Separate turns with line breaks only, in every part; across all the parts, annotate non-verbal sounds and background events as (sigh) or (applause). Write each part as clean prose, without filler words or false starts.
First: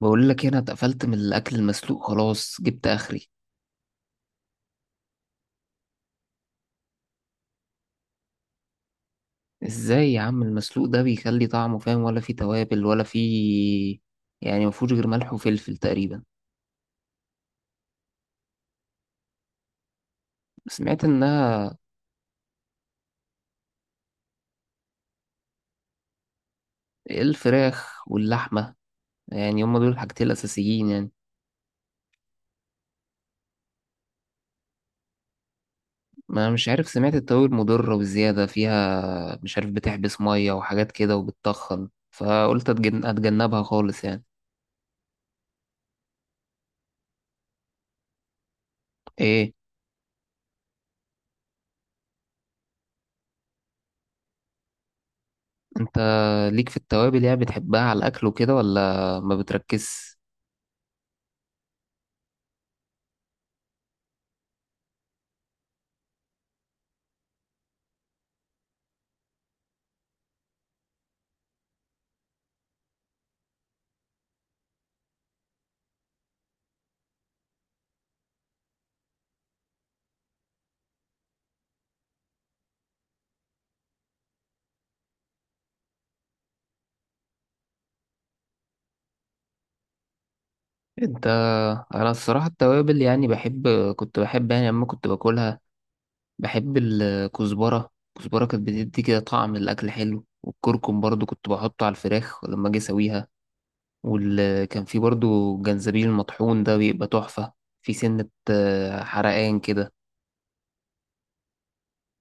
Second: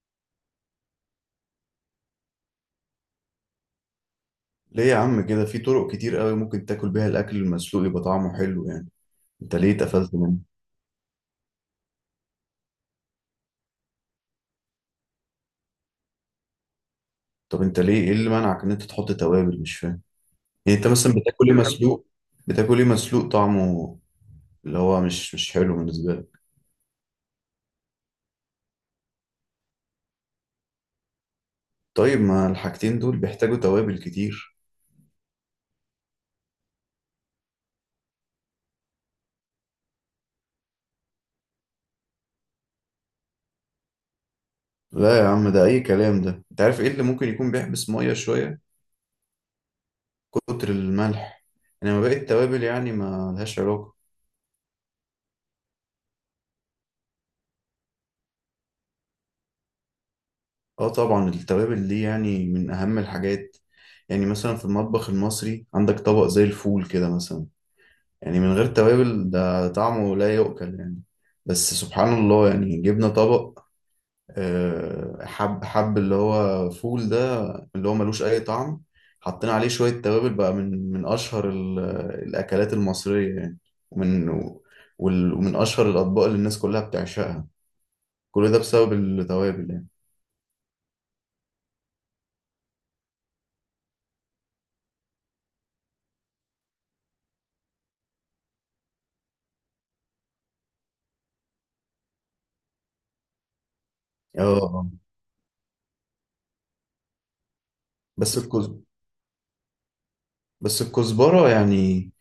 بقول لك ايه، انا اتقفلت من الاكل المسلوق خلاص جبت اخري.
ليه يا عم كده، في طرق كتير قوي ممكن تاكل بيها الاكل المسلوق يبقى طعمه حلو يعني. انت ليه اتقفلت
ازاي يا
منه؟
عم المسلوق ده بيخلي طعمه فاهم؟ ولا فيه توابل ولا فيه، يعني مفهوش غير ملح وفلفل تقريبا.
طب انت ليه، ايه اللي منعك ان انت تحط توابل؟ مش فاهم. يعني انت
سمعت
مثلا بتاكل ايه؟
انها
مسلوق؟ بتاكل ايه مسلوق طعمه اللي هو مش حلو بالنسبه لك؟
الفراخ واللحمه، يعني هما دول الحاجتين الاساسيين يعني.
طيب ما الحاجتين دول بيحتاجوا توابل كتير.
ما مش عارف، سمعت التوابل مضره وزياده فيها مش عارف بتحبس ميه وحاجات كده وبتطخن، فقلت اتجنبها خالص يعني.
لا يا عم، ده اي كلام ده. انت عارف ايه اللي ممكن يكون بيحبس ميه شويه؟
ايه؟
كتر الملح. انما باقي التوابل يعني ما لهاش علاقه.
انت ليك في التوابل يعني؟ بتحبها على الاكل وكده ولا ما بتركزش؟
اه طبعا، التوابل دي يعني من اهم الحاجات. يعني مثلا في المطبخ المصري عندك طبق زي الفول كده مثلا، يعني من غير توابل ده طعمه لا يؤكل يعني. بس سبحان الله، يعني جبنا طبق حب اللي هو فول ده، اللي هو ملوش اي طعم، حطينا عليه شوية توابل بقى، من اشهر الاكلات المصرية يعني. ومن ومن اشهر الاطباق اللي الناس كلها بتعشقها، كل ده بسبب التوابل يعني.
انت انا الصراحه التوابل يعني بحب، كنت بحب يعني لما كنت باكلها. بحب الكزبره، الكزبره كانت بتدي كده طعم الاكل حلو، والكركم برضو كنت بحطه على الفراخ لما اجي اسويها.
اه.
وكان
آه.
في برضو الجنزبيل المطحون ده بيبقى تحفه. في سنه
بس الكزبرة،
حرقان كده.
بس الكزبرة يعني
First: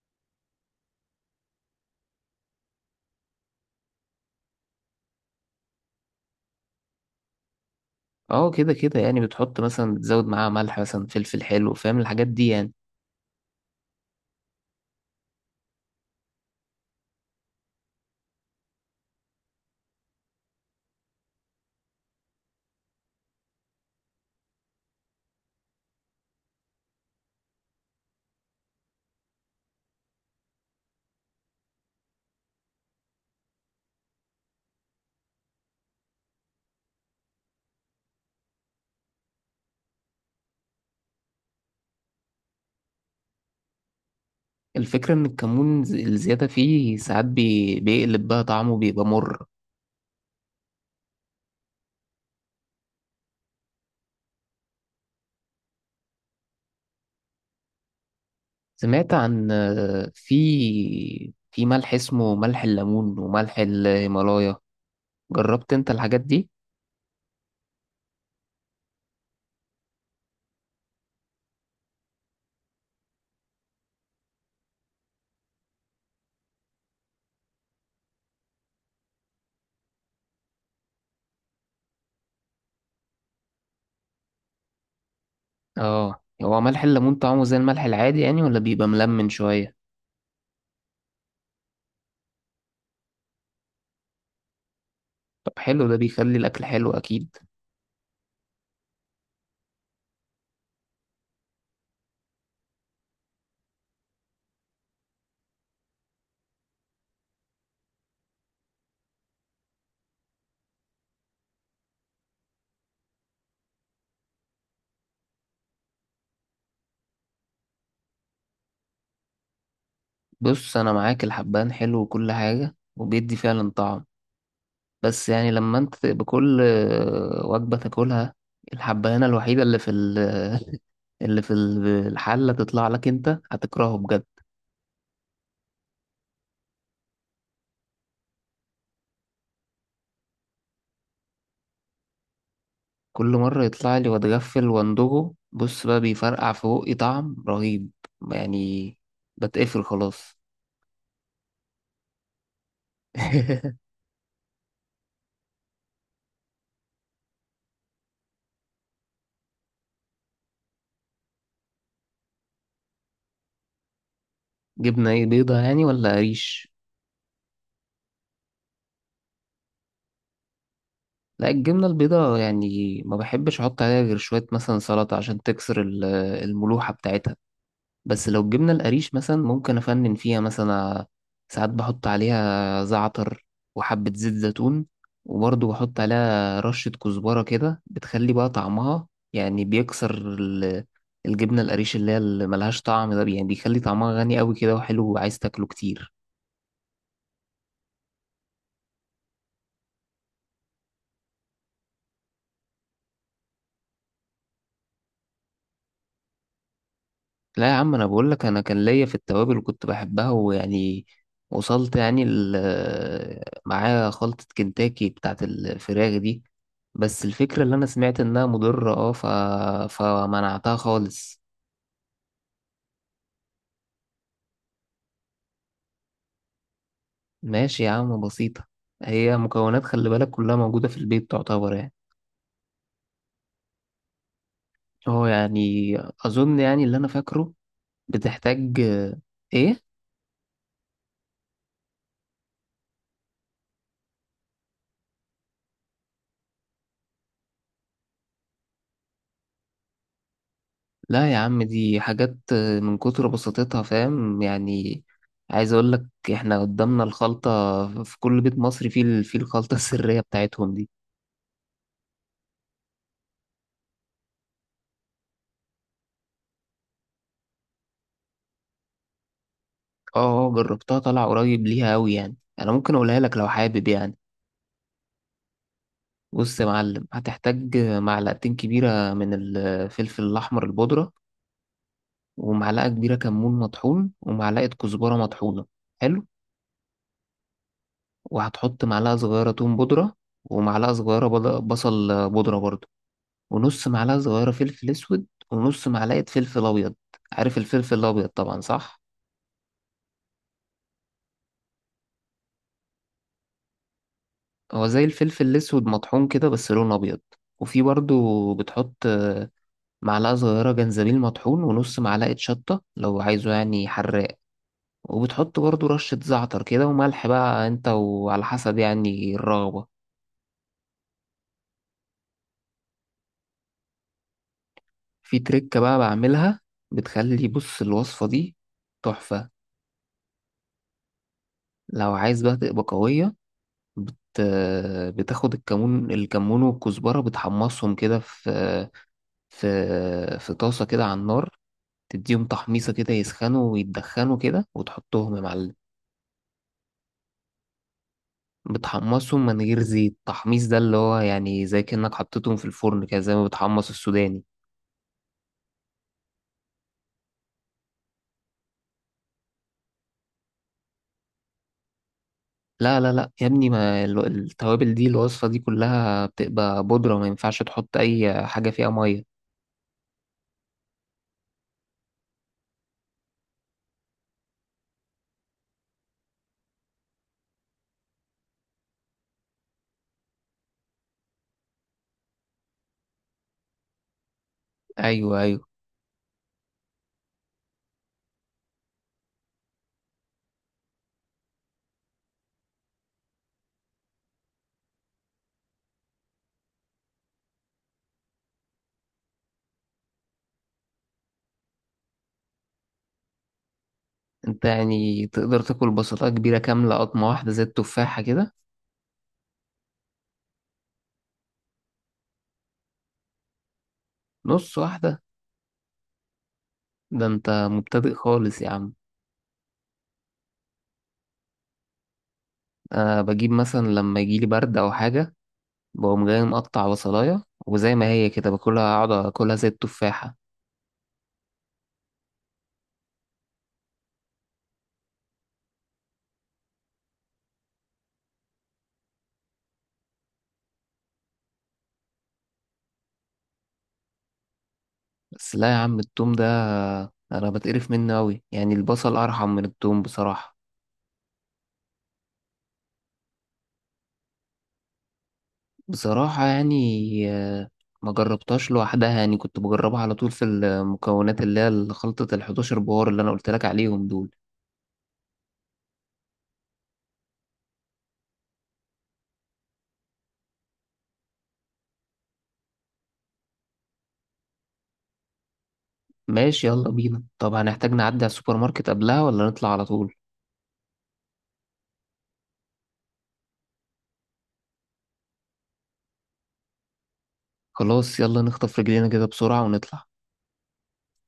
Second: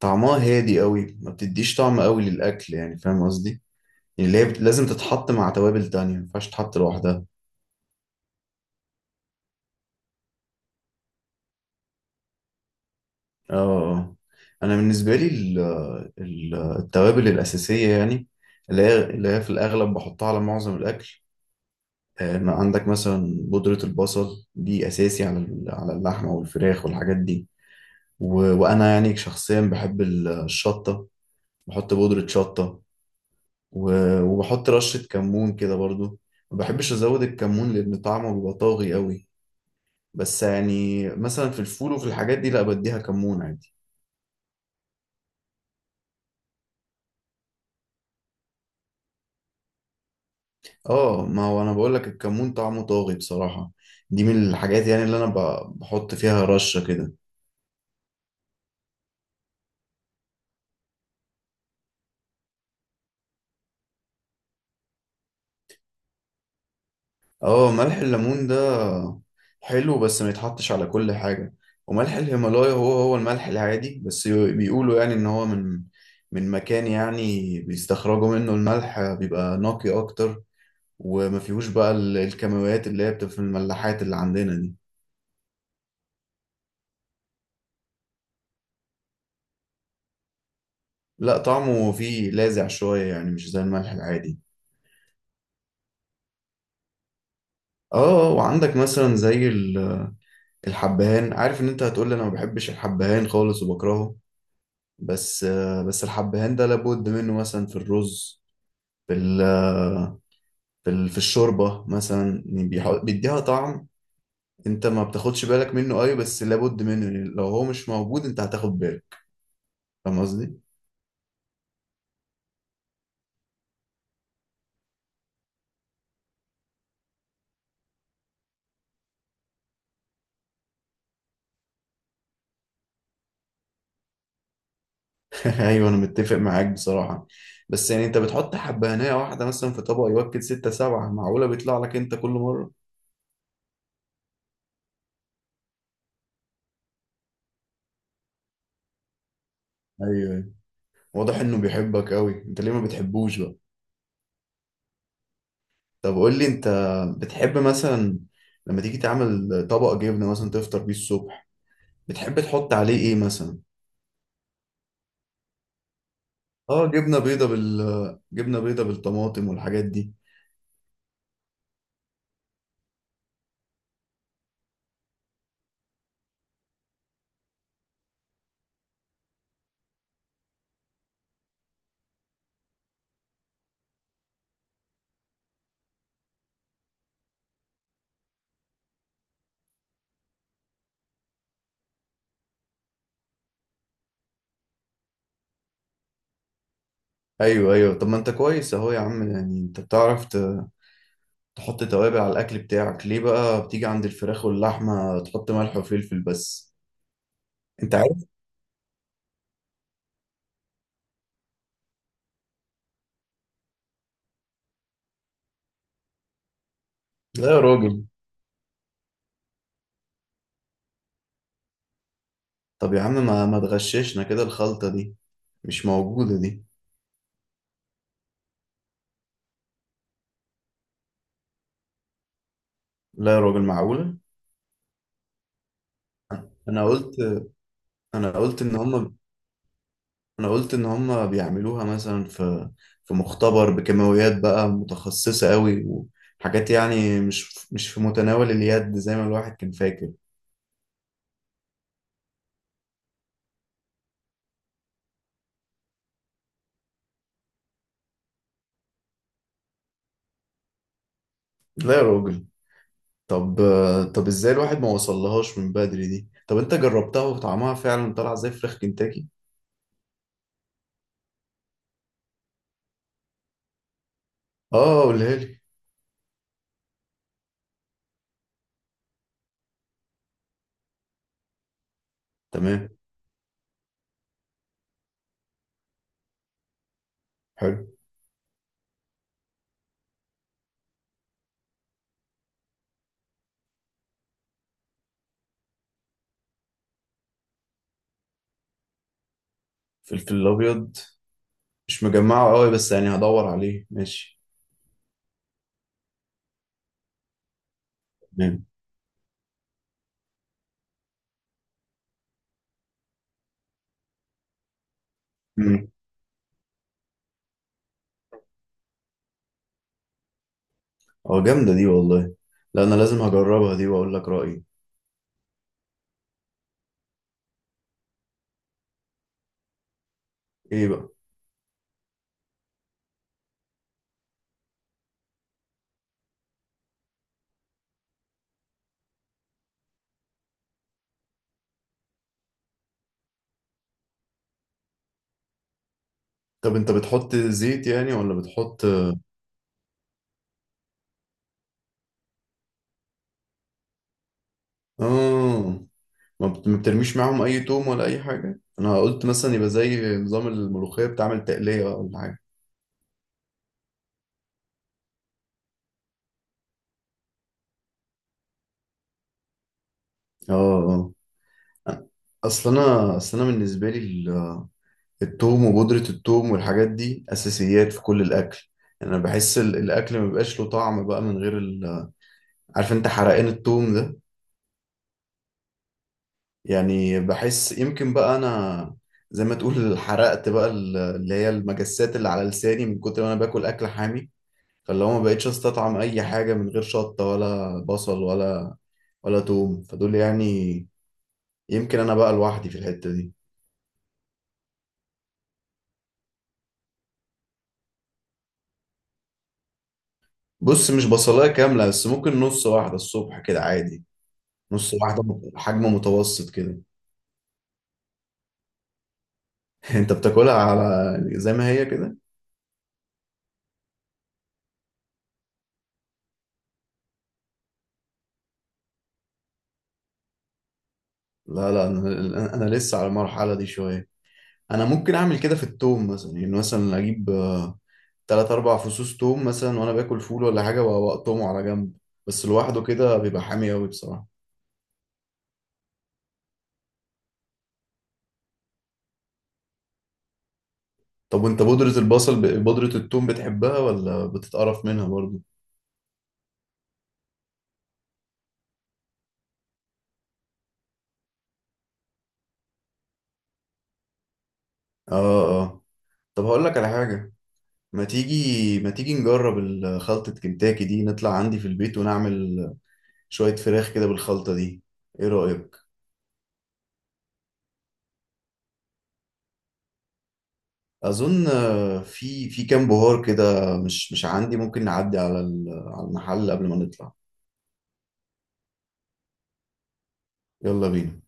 طعمها هادي قوي، ما بتديش طعم قوي للأكل يعني، فاهم قصدي؟ يعني اللي هي لازم تتحط مع توابل تانية، ما ينفعش تتحط لوحدها.
اه كده كده، يعني بتحط مثلا بتزود معاها ملح مثلا فلفل حلو، فاهم الحاجات دي يعني.
اه. آه. انا بالنسبة لي التوابل الأساسية يعني، اللي هي في الأغلب بحطها على معظم الأكل، ما عندك مثلا بودرة البصل دي أساسي على على اللحمة والفراخ والحاجات دي. وأنا يعني شخصيا بحب الشطة، بحط بودرة شطة. وبحط رشة كمون كده برضو. ما بحبش أزود الكمون لأن طعمه بيبقى طاغي قوي، بس يعني مثلا في الفول وفي الحاجات دي لا، بديها كمون عادي.
الفكره ان الكمون الزياده فيه ساعات بيقلب بقى طعمه بيبقى مر.
اه ما هو أنا بقولك الكمون طعمه طاغي بصراحة، دي من الحاجات يعني اللي أنا بحط فيها رشة كده.
سمعت عن، في ملح اسمه ملح الليمون وملح الهيمالايا، جربت انت الحاجات دي؟
اه ملح الليمون ده حلو، بس ما يتحطش على كل حاجة. وملح الهيمالايا هو هو الملح العادي، بس بيقولوا يعني إن هو من من مكان يعني بيستخرجوا منه الملح بيبقى نقي أكتر، وما فيهوش بقى الكيماويات اللي هي بتبقى في الملاحات اللي عندنا دي.
اه هو ملح الليمون طعمه زي الملح العادي يعني ولا بيبقى ملمن شوية؟
لا طعمه فيه لاذع شوية يعني، مش زي الملح العادي.
طب حلو، ده بيخلي الاكل حلو اكيد.
اه. آه، وعندك مثلا زي الحبهان. عارف ان انت هتقول لي انا ما بحبش الحبهان خالص وبكرهه، بس بس الحبهان ده لابد منه مثلا في الرز، في في في الشوربة مثلا، يعني بيديها طعم. انت ما بتاخدش بالك منه اي، بس لابد منه يعني. لو هو مش موجود انت هتاخد بالك، فاهم قصدي؟
بص انا معاك، الحبان حلو وكل حاجة وبيدي فعلا طعم، بس يعني لما انت بكل وجبة تاكلها الحبانة الوحيدة اللي في (laughs) اللي في الحلة تطلع لك، انت هتكرهه بجد.
ايوه انا متفق معاك بصراحه، بس يعني انت بتحط حبهانيه واحده مثلا في طبق يوكل ستة سبعة، معقوله بيطلع لك انت كل مره؟
كل مرة يطلع لي واتغفل واندوجه، بص بقى بيفرقع في بقي طعم رهيب يعني، بتقفل خلاص.
ايوه. واضح انه بيحبك قوي، انت ليه ما بتحبوش بقى؟
(laughs)
طب قول لي انت، بتحب مثلا لما تيجي تعمل طبق جبنه مثلا تفطر بيه الصبح، بتحب تحط عليه ايه مثلا؟
جبنة ايه؟ بيضة يعني ولا قريش؟
اه جبنه بيضه، بال جبنه بيضه بالطماطم والحاجات دي.
لا الجبنة البيضة يعني ما بحبش احط عليها غير شوية مثلا سلطة عشان تكسر الملوحة بتاعتها. بس لو جبنا القريش مثلا ممكن أفنن فيها مثلا، ساعات بحط عليها زعتر وحبة زيت زيتون، وبرضه بحط عليها رشة كزبرة كده بتخلي بقى طعمها، يعني بيكسر الجبنة القريش اللي هي اللي ملهاش طعم ده، يعني بيخلي طعمها غني قوي كده وحلو وعايز تاكله كتير.
ايوه ايوه. طب ما انت كويس اهو يا عم، يعني انت بتعرف تحط توابل على الاكل بتاعك، ليه بقى بتيجي عند الفراخ واللحمه تحط ملح وفلفل بس؟
لا يا عم
انت
انا
عارف؟
بقول لك، انا كان ليا في التوابل وكنت بحبها ويعني وصلت يعني معايا خلطة كنتاكي بتاعت الفراخ دي. بس
لا يا
الفكرة اللي انا
راجل.
سمعت انها مضرة اه ف... فمنعتها خالص.
طب يا عم ما تغششنا كده الخلطه دي، مش موجوده دي.
ماشي يا عم بسيطة، هي مكونات خلي بالك كلها موجودة في البيت تعتبر يعني.
لا يا راجل، معقوله!
اه يعني اظن يعني
انا
اللي انا
قلت
فاكره
انا قلت ان
بتحتاج
هم
ايه؟
انا قلت ان هم بيعملوها مثلا في في مختبر بكيماويات بقى متخصصه قوي، وحاجات يعني مش في متناول اليد زي ما الواحد كان فاكر.
لا يا عم دي حاجات من كتر بساطتها فاهم يعني. عايز اقول لك، احنا قدامنا الخلطة، في كل بيت مصري فيه فيه الخلطة (laughs) السرية بتاعتهم دي.
لا يا راجل. طب طب ازاي الواحد ما وصلهاش من بدري دي؟ طب انت جربتها وطعمها فعلا طلع زي فراخ كنتاكي؟
اه جربتها طالع قريب ليها قوي يعني، انا ممكن اقولها لك لو حابب يعني.
اه قولها لي.
بص يا معلم، هتحتاج معلقتين كبيرة من الفلفل الاحمر البودرة، ومعلقة
تمام.
كبيرة كمون مطحون، ومعلقة كزبرة مطحونة. حلو.
حلو.
وهتحط معلقة صغيرة توم بودرة، ومعلقة صغيرة بصل بودرة برضه، ونص معلقة صغيرة فلفل أسود ونص معلقة فلفل أبيض. عارف الفلفل الأبيض طبعا صح؟
فلفل الابيض مش مجمعه قوي، بس يعني هدور عليه، ماشي.
هو زي الفلفل الأسود مطحون كده بس لونه أبيض. وفي برضو
تمام.
بتحط معلقة صغيرة جنزبيل مطحون، ونص معلقة شطة لو عايزه يعني حراق. وبتحط برضو
امم.
رشة زعتر كده وملح بقى انت وعلى حسب يعني الرغبة.
اه جامده دي والله، لا انا لازم هجربها دي واقول لك رايي.
في تركة بقى بعملها بتخلي، بص الوصفة دي تحفة.
ايه بقى؟
لو عايز بقى تبقى قوية بت... بتاخد الكمون، والكزبرة بتحمصهم كده في في في طاسة كده على النار، تديهم تحميصة كده يسخنوا ويتدخنوا كده وتحطهم يا معلم.
طب انت بتحط زيت يعني ولا بتحط؟
بتحمصهم من غير زيت، تحميص ده اللي هو يعني زي كأنك حطيتهم في الفرن كده زي ما بتحمص السوداني.
اه، ما بت- ما بترميش معاهم اي توم ولا اي حاجه؟ انا قلت مثلا يبقى زي نظام الملوخيه بتعمل تقليه ولا حاجه.
لا لا لا يا ابني، ما ال- التوابل دي الوصفة دي كلها بتبقى بودرة، ما ينفعش تحط أي حاجة فيها مية.
اه. اه. اصل انا بالنسبه لي التوم وبودره التوم والحاجات دي اساسيات في كل الاكل. يعني انا بحس الاكل ما بيبقاش له طعم بقى من غير عارف انت حرقان التوم ده؟
أيوه أيوه.
يعني بحس يمكن بقى انا، زي ما تقول حرقت بقى اللي هي المجسات اللي على لساني من كتر ما انا باكل اكل حامي، فاللي هو ما بقتش استطعم اي حاجه من غير شطه ولا بصل ولا توم، فدول يعني يمكن انا بقى لوحدي في الحته دي.
أنت يعني تقدر تاكل بسطة كبيرة كاملة قطمة واحدة زي التفاحة كده؟
بص مش بصلاية كاملة، بس ممكن نص واحدة الصبح كده عادي.
نص
نص
واحدة؟
واحدة، حجم متوسط كده.
ده انت مبتدئ خالص يا عم.
(laughs) انت بتاكلها على، يعني زي ما هي كده؟
انا بجيب مثلا لما يجيلي برد او حاجه بقوم جاي مقطع بصلايه وزي ما هي كده باكلها، اقعد اكلها زي التفاحه.
لا لا، انا لسه على المرحلة دي شوية. انا ممكن اعمل كده في التوم مثلا، يعني مثلا اجيب تلات اربع فصوص توم مثلا وانا باكل فول ولا حاجة واقطمه على جنب، بس لوحده كده بيبقى حامي قوي بصراحة.
بس لا يا عم التوم ده انا بتقرف منه قوي يعني، البصل ارحم من التوم بصراحه.
طب وانت بودرة البصل، بودرة التوم بتحبها ولا بتتقرف منها برضو؟
بصراحه يعني آه، ما جربتهاش لوحدها، يعني كنت بجربها على طول في المكونات اللي هي خلطه ال 11 بهار اللي انا قلت لك عليهم دول.
اه. اه. طب هقول لك على حاجة، ما تيجي نجرب خلطة كنتاكي دي، نطلع عندي في البيت ونعمل شوية فراخ كده بالخلطة دي، ايه رأيك؟
ماشي يلا بينا، طب هنحتاج نعدي على السوبر ماركت قبلها ولا نطلع على طول؟
اظن آه، في في كام بهار كده مش عندي، ممكن نعدي على على المحل قبل ما نطلع.
خلاص يلا نخطف رجلينا كده بسرعة ونطلع.
يلا بينا.